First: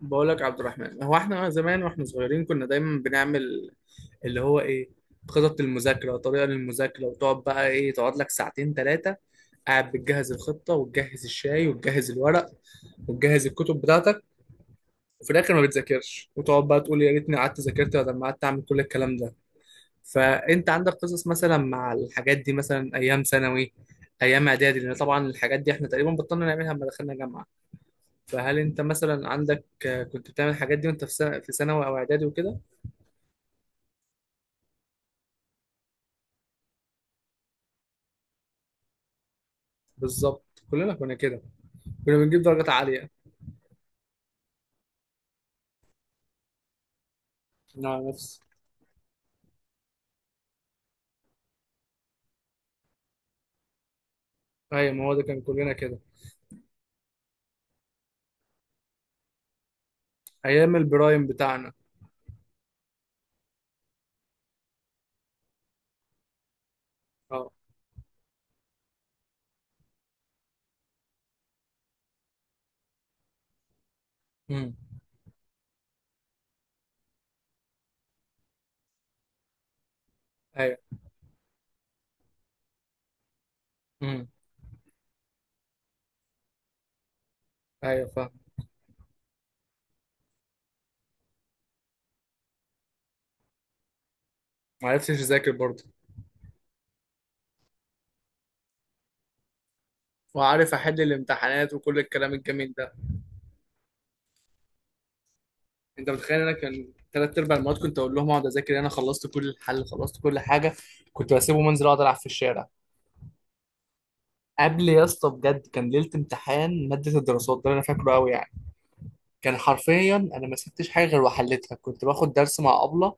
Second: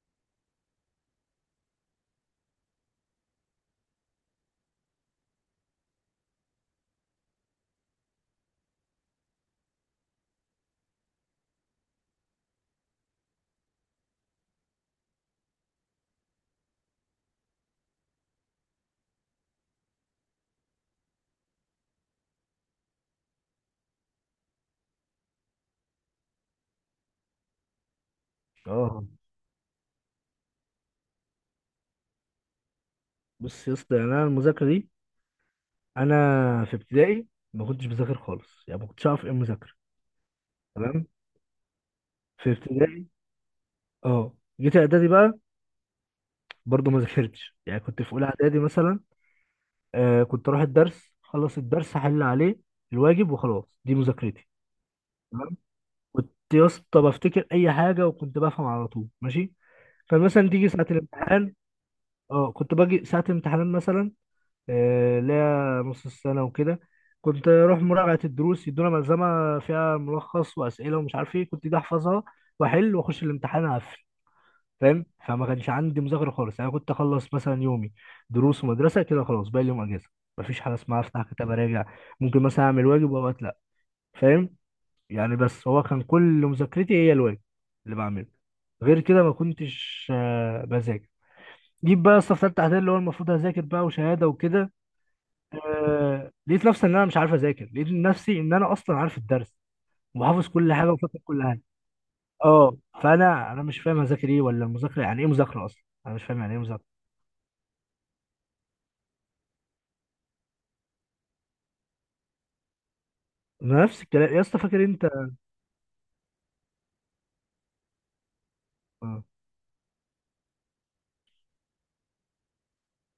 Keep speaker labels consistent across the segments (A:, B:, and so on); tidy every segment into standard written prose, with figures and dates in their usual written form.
A: بقول لك عبد الرحمن، هو احنا زمان واحنا صغيرين كنا دايما بنعمل اللي هو ايه خطط المذاكره، طريقه للمذاكره، وتقعد بقى تقعد لك ساعتين ثلاثه قاعد بتجهز الخطه وتجهز الشاي وتجهز الورق وتجهز الكتب بتاعتك، وفي الاخر ما بتذاكرش وتقعد بقى تقول يا ريتني قعدت ذاكرت بدل ما قعدت اعمل كل الكلام ده. فانت عندك قصص مثلا مع الحاجات دي، مثلا ايام ثانوي، ايام اعدادي، لان طبعا الحاجات دي احنا تقريبا بطلنا نعملها لما دخلنا جامعه. فهل انت
B: اه
A: مثلا عندك كنت بتعمل الحاجات دي وانت في سنة في ثانوي او اعدادي وكده؟
B: بص يا اسطى يعني انا المذاكره دي انا في ابتدائي ما كنتش بذاكر خالص، يعني ما كنتش اعرف ايه المذاكره.
A: بالظبط كلنا
B: تمام،
A: كنا كده. كنا بنجيب
B: في
A: درجات
B: ابتدائي
A: عالية.
B: اه. جيت اعدادي بقى، برضه ما ذاكرتش، يعني كنت
A: نعم
B: في اولى
A: نفس.
B: اعدادي مثلا. آه، كنت اروح الدرس، خلص الدرس احل عليه الواجب وخلاص، دي مذاكرتي.
A: ايوه ما هو ده كان
B: تمام.
A: كلنا كده.
B: كنت يا اسطى بفتكر اي حاجه وكنت بفهم على طول ماشي. فمثلا تيجي
A: ايام
B: ساعه
A: البرايم
B: الامتحان،
A: بتاعنا.
B: اه كنت باجي ساعه الامتحان مثلا، لا نص السنة وكده، كنت
A: اه.
B: أروح مراجعة الدروس، يدونا ملزمة فيها ملخص وأسئلة ومش عارف إيه، كنت دي أحفظها وأحل وأخش الامتحان أقفل.
A: امم.
B: فاهم؟ فما كانش عندي مذاكرة خالص. أنا كنت أخلص مثلا يومي دروس ومدرسة كده خلاص، باقي اليوم أجازة. مفيش حاجة
A: ايوه.
B: اسمها أفتح كتاب أراجع. ممكن مثلا أعمل واجب وأوقات لأ.
A: امم.
B: فاهم؟ يعني بس هو كان كل مذاكرتي هي الواجب اللي
A: ايوه
B: بعمله،
A: فاهم.
B: غير كده ما كنتش بذاكر. جيب بقى يا اسطى في تالتة إعدادي اللي هو المفروض هذاكر بقى وشهادة وكده،
A: ما عرفتش اذاكر برضه.
B: لقيت نفسي ان انا مش عارف اذاكر. لقيت نفسي ان انا اصلا عارف الدرس وحافظ كل
A: وعارف
B: حاجه
A: احل
B: وفاكر كل حاجه.
A: الامتحانات وكل الكلام الجميل
B: اه.
A: ده.
B: فانا مش فاهم اذاكر ايه ولا المذاكره يعني ايه. مذاكره اصلا
A: انت
B: انا مش فاهم
A: متخيل انا
B: يعني ايه مذاكره.
A: كان ثلاث ارباع المواد كنت اقول لهم اقعد اذاكر، انا خلصت كل الحل خلصت كل حاجه، كنت بسيبه منزل اقعد العب في الشارع.
B: أنا نفس الكلام يا اسطى، فاكر
A: قبل يا
B: انت؟
A: اسطى بجد، كان ليله امتحان ماده الدراسات ده اللي انا فاكره قوي يعني،
B: اه.
A: كان حرفيا انا ما سبتش حاجه غير وحلتها. كنت باخد درس مع ابله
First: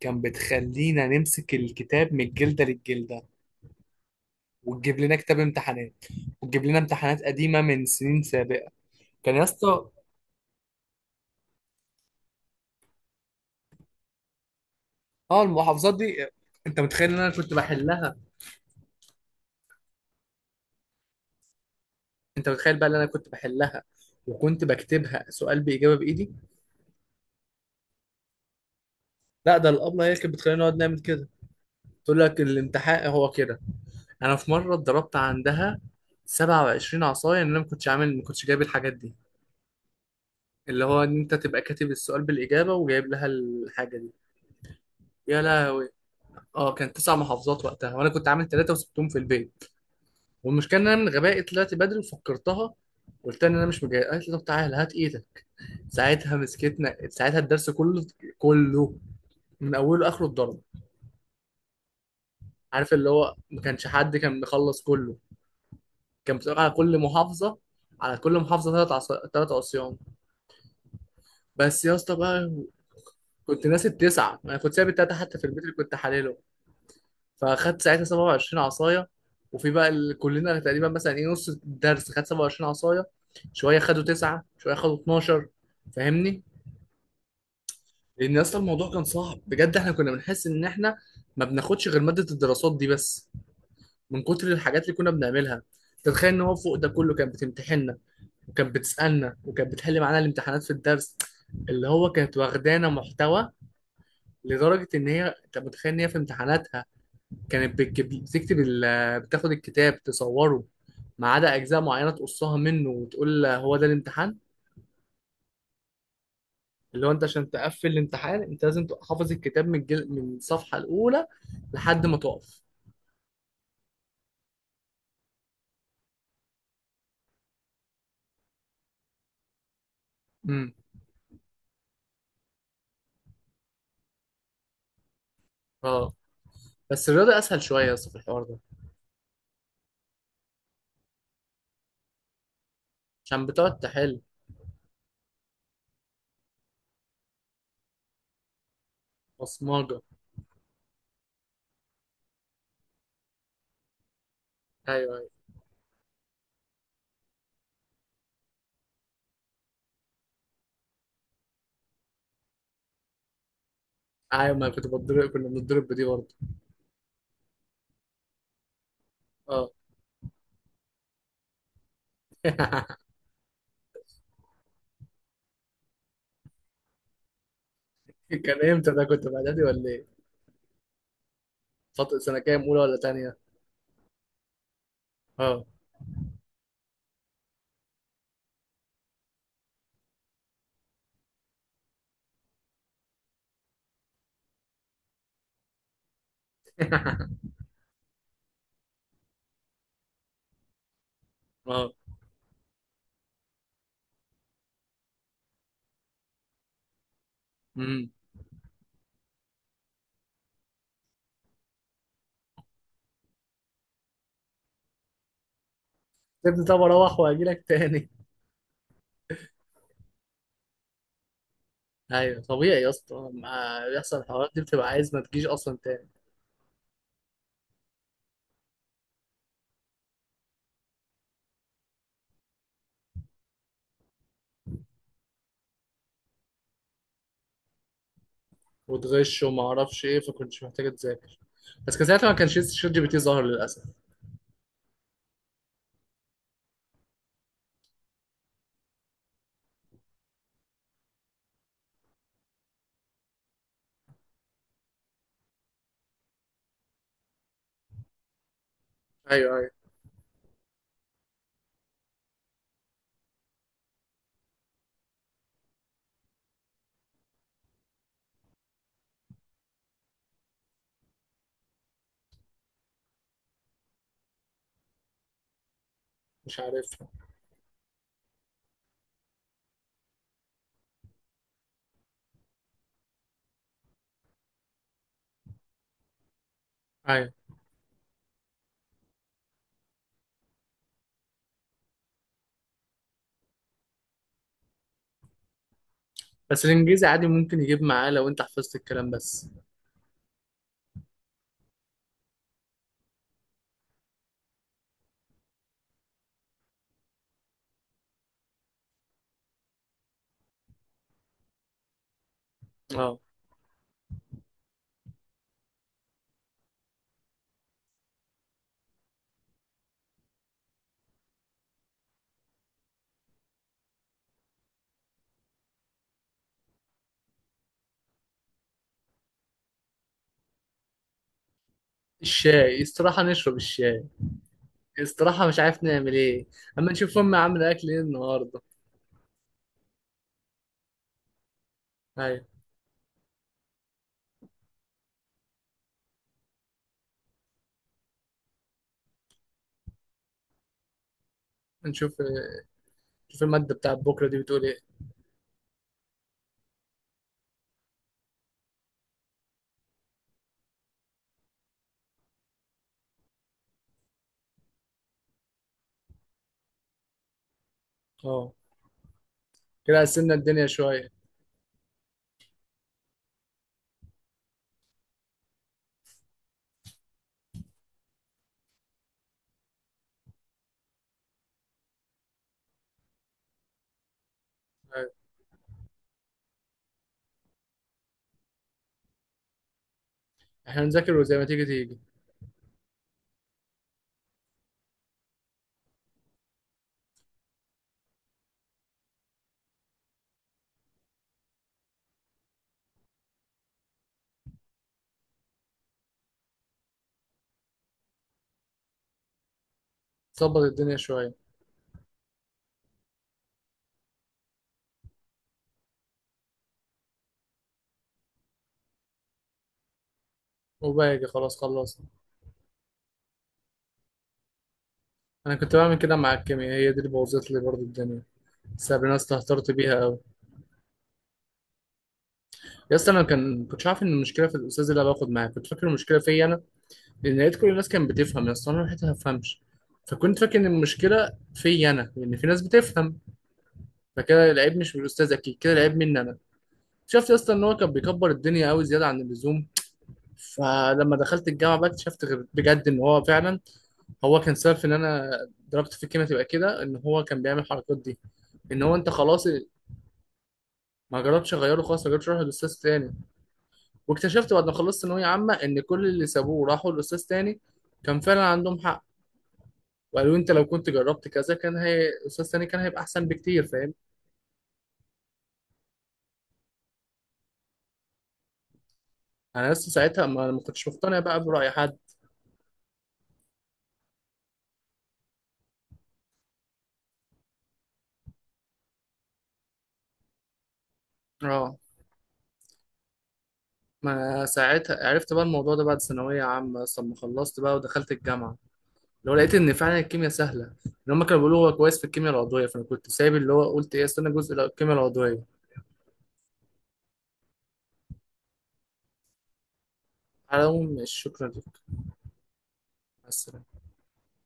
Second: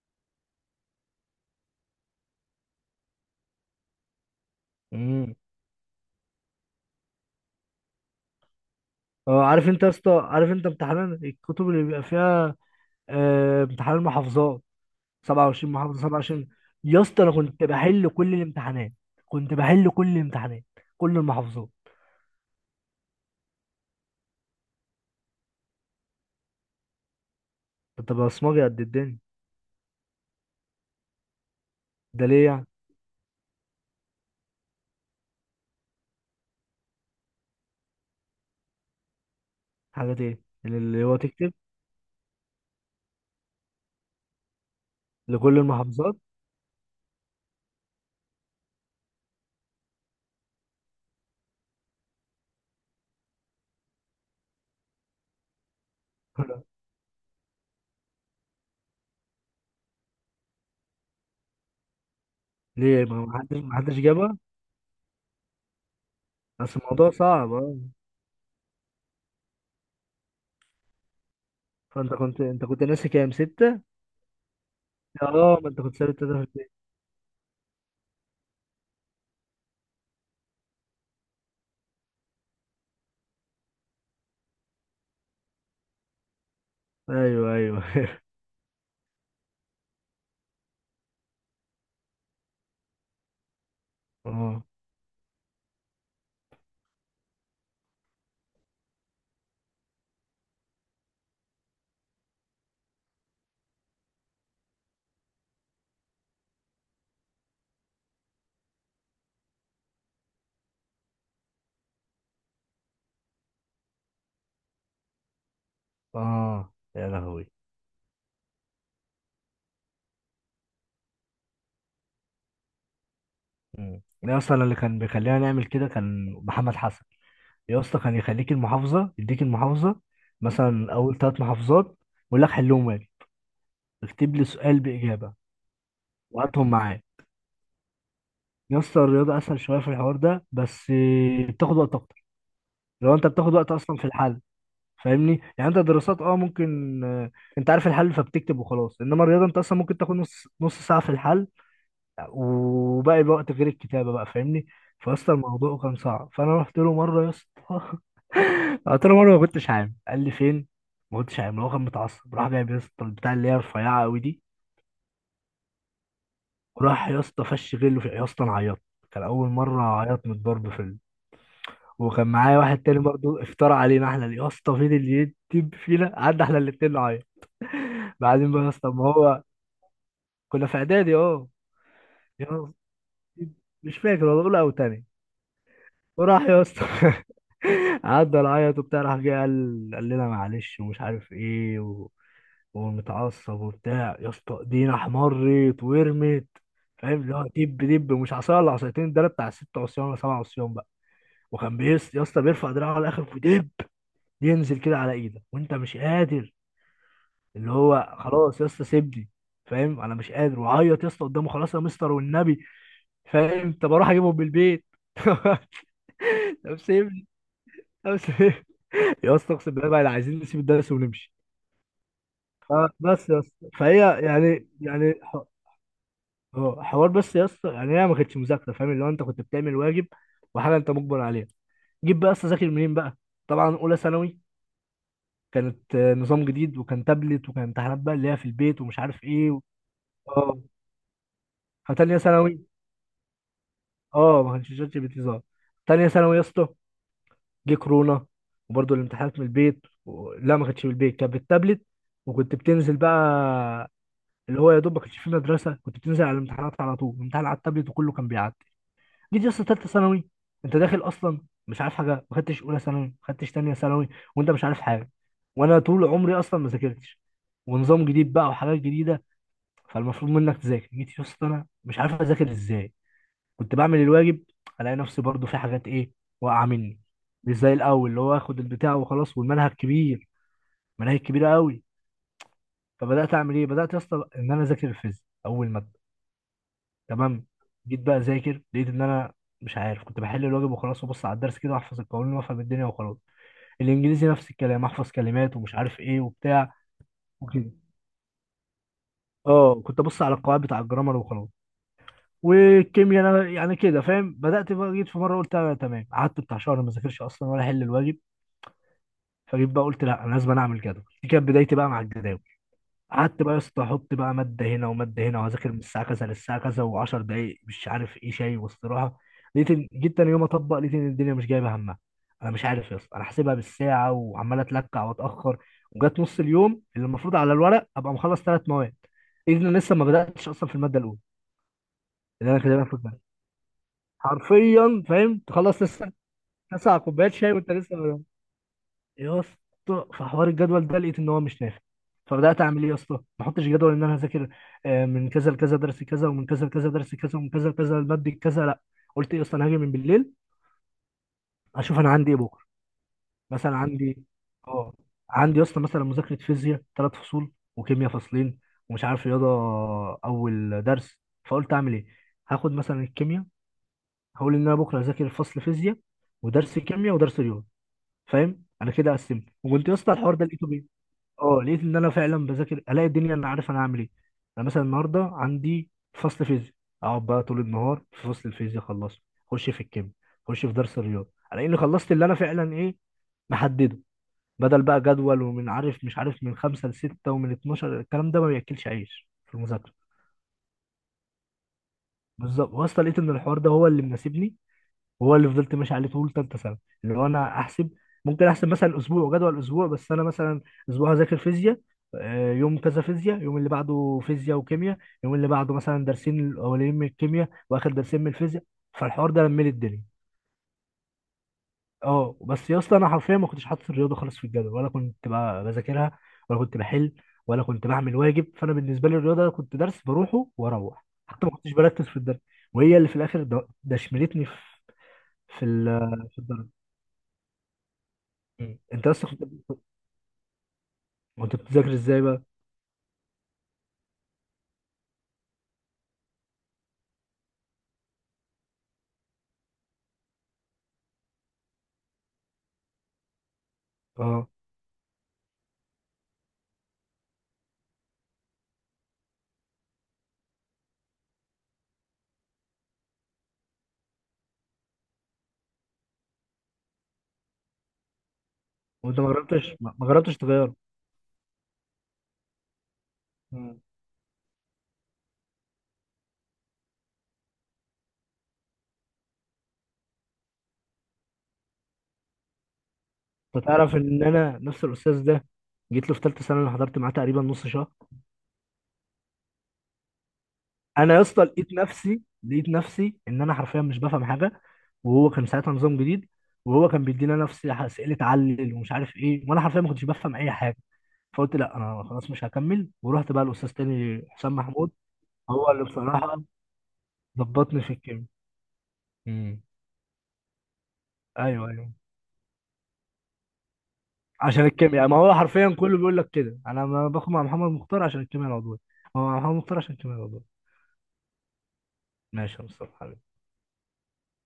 A: كان بتخلينا نمسك الكتاب من الجلده للجلده، وتجيب لنا
B: مم.
A: كتاب امتحانات، وتجيب لنا امتحانات قديمه من سنين سابقه كان يا
B: آه، عارف انت يا
A: اسطى.
B: اسطى؟ عارف انت امتحان الكتب اللي بيبقى فيها، آه، امتحان المحافظات؟
A: اه
B: 27
A: المحافظات
B: محافظه،
A: دي،
B: 27.
A: انت
B: يا
A: متخيل ان
B: اسطى
A: انا
B: انا
A: كنت
B: كنت بحل
A: بحلها؟
B: كل الامتحانات، كنت بحل كل الامتحانات، كل المحافظات.
A: انت متخيل بقى ان انا كنت بحلها وكنت بكتبها سؤال باجابه بايدي.
B: كنت بصمجي قد الدنيا.
A: لا، ده الابله هي اللي كانت بتخلينا نقعد نعمل كده، تقول
B: ده
A: لك
B: ليه يعني؟
A: الامتحان هو كده. انا في مره اتضربت عندها 27 عصايه ان انا ما كنتش عامل، ما كنتش جايب الحاجات دي.
B: حاجه ايه
A: اللي هو
B: اللي هو
A: ان انت
B: تكتب
A: تبقى كاتب السؤال بالاجابه وجايب لها الحاجه دي. يا
B: لكل
A: لهوي.
B: المحافظات؟
A: اه كان تسع محافظات وقتها، وانا كنت عامل ثلاثه وسبتهم في البيت. والمشكله ان انا من غبائي طلعت بدري وفكرتها، قلت لها ان انا مش مجهز، قالت لي طب تعالى هات ايدك. ساعتها مسكتنا، ساعتها الدرس كله. كله من اوله لاخره اتضرب. عارف
B: ليه
A: اللي
B: ما
A: هو
B: ما حدش
A: ما
B: ما
A: كانش
B: حدش
A: حد
B: جابها؟
A: كان مخلص كله. كان بتبقى على
B: بس
A: كل
B: الموضوع صعب،
A: محافظه،
B: اه.
A: على كل محافظه ثلاث عصيان. بس يا
B: فانت
A: اسطى
B: كنت
A: بقى،
B: انت كنت ناسي كام؟
A: كنت
B: ستة؟
A: ناسي التسعه، انا كنت سايب التلاته حتى في
B: اه،
A: البيت
B: ما
A: اللي
B: انت
A: كنت
B: كنت سابت
A: حالله.
B: تلاتة في البيت.
A: فاخدت ساعتها 27 عصايه، كلنا تقريبا مثلا نص الدرس خد 27 عصايه، شويه خدوا تسعه، شويه خدوا 12. فاهمني؟
B: ايوه ايوه.
A: لان اصلا الموضوع كان صعب بجد، احنا كنا بنحس ان احنا ما بناخدش غير ماده الدراسات دي بس من كتر
B: اه
A: الحاجات اللي كنا بنعملها. تتخيل ان هو فوق ده كله كانت بتمتحننا وكانت بتسالنا، وكانت بتحل معانا الامتحانات في الدرس، اللي هو كانت واخدانا محتوى. لدرجه ان هي انت متخيل ان هي في امتحاناتها كانت بتاخد الكتاب تصوره ما عدا اجزاء معينه تقصها منه وتقول هو ده الامتحان.
B: اه،
A: اللي
B: يا
A: هو انت
B: لهوي.
A: عشان تقفل الامتحان انت لازم تبقى حافظ الكتاب من الصفحه الاولى لحد ما تقف.
B: مم. انا اصلا اللي كان بيخلينا نعمل كده كان محمد حسن. يا اسطى كان يخليك المحافظة، يديك المحافظة
A: امم.
B: مثلا اول ثلاث محافظات، ويقول لك حلهم واجب، اكتب لي سؤال بإجابة
A: اه
B: وهاتهم معايا.
A: بس الرياضه اسهل شويه بس في الحوار ده.
B: يا اسطى الرياضة اسهل شوية في الحوار ده بس، بتاخد وقت اكتر. لو انت
A: عشان
B: بتاخد وقت
A: بتقعد
B: اصلا في
A: تحل.
B: الحل. فاهمني؟ يعني انت دراسات اه ممكن، انت عارف الحل فبتكتب وخلاص. انما الرياضه انت اصلا ممكن
A: بصمجه.
B: تاخد نص ساعه في الحل، وباقي الوقت غير الكتابه بقى. فاهمني؟
A: ايوه ايوه.
B: فاصلا الموضوع كان صعب. فانا رحت له مره يا اسطى، قلت له مره ما كنتش عام، قال لي فين؟ ما كنتش عام. هو كان متعصب، راح جايب يا اسطى البتاع اللي هي رفيعه قوي دي،
A: ايوه ما كنت بتضرب، كنا بنضرب بدي برضه.
B: وراح يا اسطى فش غله في. يا اسطى انا عيطت، كان اول
A: اه.
B: مره اعيط من الضرب في ال... وكان معايا واحد تاني برضه، افترى علينا احنا يا اسطى، فين اللي يكتب فينا، قعدنا احنا الاتنين نعيط. بعدين بقى يا
A: كان
B: اسطى
A: امتى ده،
B: ما
A: كنت في
B: هو،
A: اعدادي ولا ايه؟
B: كنا في اعدادي اه.
A: فتره سنه
B: يا
A: كام،
B: اسطى،
A: اولى ولا تانيه؟
B: مش فاكر والله اولى او تاني.
A: اه.
B: وراح يا اسطى، عدى العيط وبتاع، راح جه قال لنا معلش ومش عارف ايه و... ومتعصب وبتاع. يا اسطى ايدينا احمرت ورمت. فاهم؟ اللي هو دب، دب، مش عصايه ولا عصايتين، ده أنا بتاع ست عصيان ولا سبع عصيان بقى. وكان
A: اه.
B: بيس يا اسطى بيرفع دراعه على الاخر ودب ينزل كده على ايدك وانت مش قادر. اللي
A: امم.
B: هو خلاص يا اسطى سيبني. فاهم؟ انا مش قادر وعيط يا اسطى قدامه. خلاص يا مستر والنبي، فاهم؟ طب اروح اجيبهم من البيت.
A: سيبني،
B: طب
A: طب اروح
B: سيبني،
A: واجي لك تاني.
B: طب سيبني. يا اسطى اقسم بالله بقى عايزين نسيب الدرس ونمشي.
A: ايوه طبيعي يا اسطى،
B: بس يا اسطى
A: لما
B: فهي
A: بيحصل الحوارات دي
B: يعني
A: بتبقى
B: يعني
A: عايز ما
B: ح-
A: تجيش اصلا تاني.
B: اه حوار. بس يا اسطى يعني هي ما كانتش مذاكره، فاهم؟ اللي هو انت كنت بتعمل واجب وحاجه انت مجبر عليها. جيب بقى يا اسطى، ذاكر منين بقى؟ طبعا اولى ثانوي كانت، آه، نظام جديد وكان تابلت وكان امتحانات بقى اللي هي في البيت ومش عارف
A: وتغش
B: ايه و...
A: وما اعرفش ايه،
B: اه.
A: فكنتش محتاجه تذاكر. بس كان
B: فتانية
A: ساعتها ما كانش
B: ثانوي،
A: شات جي بي تي ظهر للاسف.
B: اه، ما كانش شات جي بي تي ظهر. تانية ثانوي يا اسطى جه كورونا، وبرضه الامتحانات من البيت و... لا ما كانتش من البيت، كانت بالتابلت. وكنت بتنزل بقى، اللي هو يا دوب ما كانش في مدرسه، كنت بتنزل على الامتحانات على طول، الامتحان على التابلت وكله كان بيعدي. جيت يا
A: ايوه
B: اسطى
A: ايوه.
B: ثالثه ثانوي، انت داخل اصلا مش عارف حاجه، ما خدتش اولى ثانوي، ما خدتش ثانيه ثانوي، وانت مش عارف حاجه، وانا طول عمري اصلا ما ذاكرتش، ونظام جديد بقى وحاجات جديده، فالمفروض منك تذاكر. جيت يا اسطى انا مش عارف اذاكر ازاي. كنت بعمل الواجب، الاقي نفسي برضو في حاجات ايه،
A: مش
B: واقعه مني،
A: عارفها.
B: مش زي الاول اللي هو اخد البتاع وخلاص، والمنهج كبير، مناهج كبيره قوي. فبدات اعمل ايه؟ بدات يا اسطى ان انا اذاكر الفيزياء اول ماده.
A: ايوه.
B: تمام. جيت بقى اذاكر، لقيت ان انا مش عارف. كنت بحل الواجب وخلاص وبص على الدرس كده واحفظ القوانين وافهم الدنيا وخلاص. الانجليزي نفس الكلام، احفظ كلمات ومش عارف ايه
A: بس
B: وبتاع
A: الانجليزي عادي ممكن
B: وكده.
A: يجيب معاه لو انت حفظت الكلام بس.
B: اه كنت ابص على القواعد بتاع الجرامر وخلاص. والكيمياء انا يعني كده فاهم. بدات بقى، جيت في مره قلت انا تمام، قعدت بتاع شهر ما ذاكرش اصلا ولا احل الواجب. فجيت بقى قلت لا، انا لازم اعمل جدول. دي كانت بدايتي بقى مع الجداول.
A: اه.
B: قعدت بقى يا اسطى احط بقى ماده هنا وماده هنا وهذاكر من الساعه كذا للساعه كذا و10 دقائق مش عارف ايه، شاي واستراحه. جيت تاني يوم اطبق، لقيت ان الدنيا مش جايبه همها. انا مش عارف يا اسطى، انا حاسبها بالساعه وعمال اتلكع واتاخر، وجات نص اليوم اللي المفروض على الورق ابقى مخلص ثلاث مواد، اذن لسه ما بداتش اصلا في الماده الاولى اللي انا كده
A: الشاي
B: المفروض
A: استراحه نشرب الشاي.
B: حرفيا، فاهم؟
A: استراحه مش
B: تخلص
A: عارف
B: لسه
A: نعمل ايه. اما
B: تسع
A: نشوف
B: كوبايات
A: امي
B: شاي
A: عامله
B: وانت
A: اكل
B: لسه.
A: ايه النهارده.
B: يا اسطى في حوار الجدول ده لقيت ان هو مش نافع.
A: ايوه.
B: فبدات اعمل ايه يا اسطى؟ ما احطش جدول ان انا هذاكر، من كذا لكذا درس كذا، ومن كذا لكذا درس كذا، ومن كذا لكذا الماده كذا. لا، قلت ايه يا اسطى؟ انا هاجي من بالليل اشوف انا
A: نشوف
B: عندي ايه
A: إيه.
B: بكره.
A: نشوف الماده
B: مثلا
A: بتاعت
B: عندي،
A: بكره دي بتقول ايه.
B: اه عندي يا اسطى مثلا مذاكره فيزياء ثلاث فصول، وكيمياء فصلين، ومش عارف رياضه اول درس. فقلت اعمل ايه؟ هاخد مثلا الكيمياء، هقول ان انا بكره هذاكر فصل فيزياء ودرس كيمياء ودرس رياضه.
A: اه.
B: فاهم؟ انا كده قسمت، وكنت يا
A: كده
B: اسطى
A: قسمنا
B: الحوار ده
A: الدنيا
B: لقيته بيه.
A: شويه.
B: اه لقيت ان انا فعلا بذاكر، الاقي الدنيا انا عارف انا هعمل ايه. انا مثلا النهارده عندي فصل فيزياء، اقعد بقى طول النهار في فصل الفيزياء اخلصه، اخش في الكيمياء، اخش في درس الرياضه، الاقي اني خلصت اللي انا فعلا ايه، محدده. بدل بقى
A: ايوه
B: جدول ومن عارف مش عارف من خمسة لستة ومن 12، الكلام ده ما بياكلش عيش في المذاكره.
A: احنا نذاكر وزي ما تيجي تيجي.
B: بالظبط، واصلا لقيت ان الحوار ده هو اللي مناسبني، وهو اللي فضلت ماشي عليه طول ثالثه سنه. اللي هو انا احسب، ممكن احسب مثلا اسبوع جدول اسبوع، بس انا مثلا اسبوع هذاكر فيزياء، آه، يوم كذا فيزياء، يوم اللي بعده فيزياء وكيمياء، يوم اللي بعده مثلا درسين الاولين من الكيمياء واخر درسين من الفيزياء. فالحوار ده لملي الدنيا.
A: ظبط الدنيا شويه.
B: اه بس يا اسطى انا حرفيا ما كنتش حاطط الرياضه خالص في الجدول، ولا كنت بقى بذاكرها، ولا كنت بحل، ولا كنت بعمل واجب. فانا بالنسبه لي الرياضه كنت درس بروحه، واروح
A: وباجي
B: حتى ما
A: خلاص
B: كنتش
A: خلصت.
B: بركز في الدرس، وهي اللي في الاخر دشملتني
A: انا
B: في
A: كنت بعمل كده مع
B: في الدرجه.
A: الكيمياء، هي دي اللي بوظت لي برضه الدنيا.
B: مم.
A: بس
B: انت
A: انا
B: اصلا كنت،
A: استهترت بيها قوي.
B: كنت بتذاكر ازاي بقى؟
A: يا اسطى انا كان كنتش عارف ان المشكله في الاستاذ اللي انا باخد معاه، كنت فاكر المشكله فيا انا. لان لقيت كل الناس كانت بتفهم يا اسطى، انا لحقت ما افهمش. فكنت فاكر ان المشكله فيا انا لان في ناس بتفهم،
B: اه.
A: فكده العيب مش من الاستاذ، اكيد كده العيب مني انا. شفت يا اسطى ان هو كان بيكبر الدنيا قوي زياده عن اللزوم. فلما دخلت الجامعه بقى اكتشفت بجد ان هو فعلا هو كان سبب في ان انا ضربت في الكيمياء. تبقى كده ان هو كان بيعمل الحركات دي، ان هو انت
B: وانت ما
A: خلاص.
B: جربتش، ما جربتش تغيره؟
A: ما جربتش اغيره، خلاص ما جربتش اروح لاستاذ تاني.
B: مم.
A: واكتشفت بعد ما خلصت ثانويه عامه ان كل اللي سابوه راحوا لاستاذ تاني كان فعلا عندهم حق. وقالوا انت لو كنت جربت كذا كان هي استاذ تاني كان هيبقى احسن
B: انت
A: بكتير فاهم.
B: تعرف ان انا نفس الاستاذ ده جيت له في ثالثه سنه، انا حضرت معاه تقريبا نص شهر.
A: انا لسه ساعتها ما كنتش
B: انا
A: مقتنع
B: يا اسطى
A: بقى براي
B: لقيت
A: حد.
B: نفسي، ان انا حرفيا مش بفهم حاجه. وهو كان ساعتها نظام جديد، وهو كان بيدينا نفس اسئله علل ومش عارف ايه، وانا حرفيا ما كنتش بفهم اي حاجه. فقلت لا،
A: اه
B: انا خلاص مش هكمل. ورحت بقى الاستاذ تاني
A: ما
B: حسام محمود،
A: ساعتها عرفت بقى
B: هو
A: الموضوع ده
B: اللي
A: بعد ثانويه
B: بصراحه
A: عامه اصلا ما خلصت بقى
B: ظبطني في
A: ودخلت
B: الكيمياء.
A: الجامعه. لو لقيت
B: مم.
A: ان فعلا الكيمياء سهله ان هم كانوا بيقولوا
B: ايوه
A: هو
B: ايوه،
A: كويس في الكيمياء العضويه، فانا كنت سايب اللي هو قلت ايه استنى جزء
B: عشان
A: الكيمياء
B: الكيمياء ما هو
A: العضويه.
B: حرفيا كله بيقول لك كده، انا ما باخد مع محمد مختار عشان الكيمياء العضويه، هو مع محمد مختار عشان الكيمياء العضويه.
A: على العموم مش شكرا لك.
B: ماشي يا مصطفى.
A: بس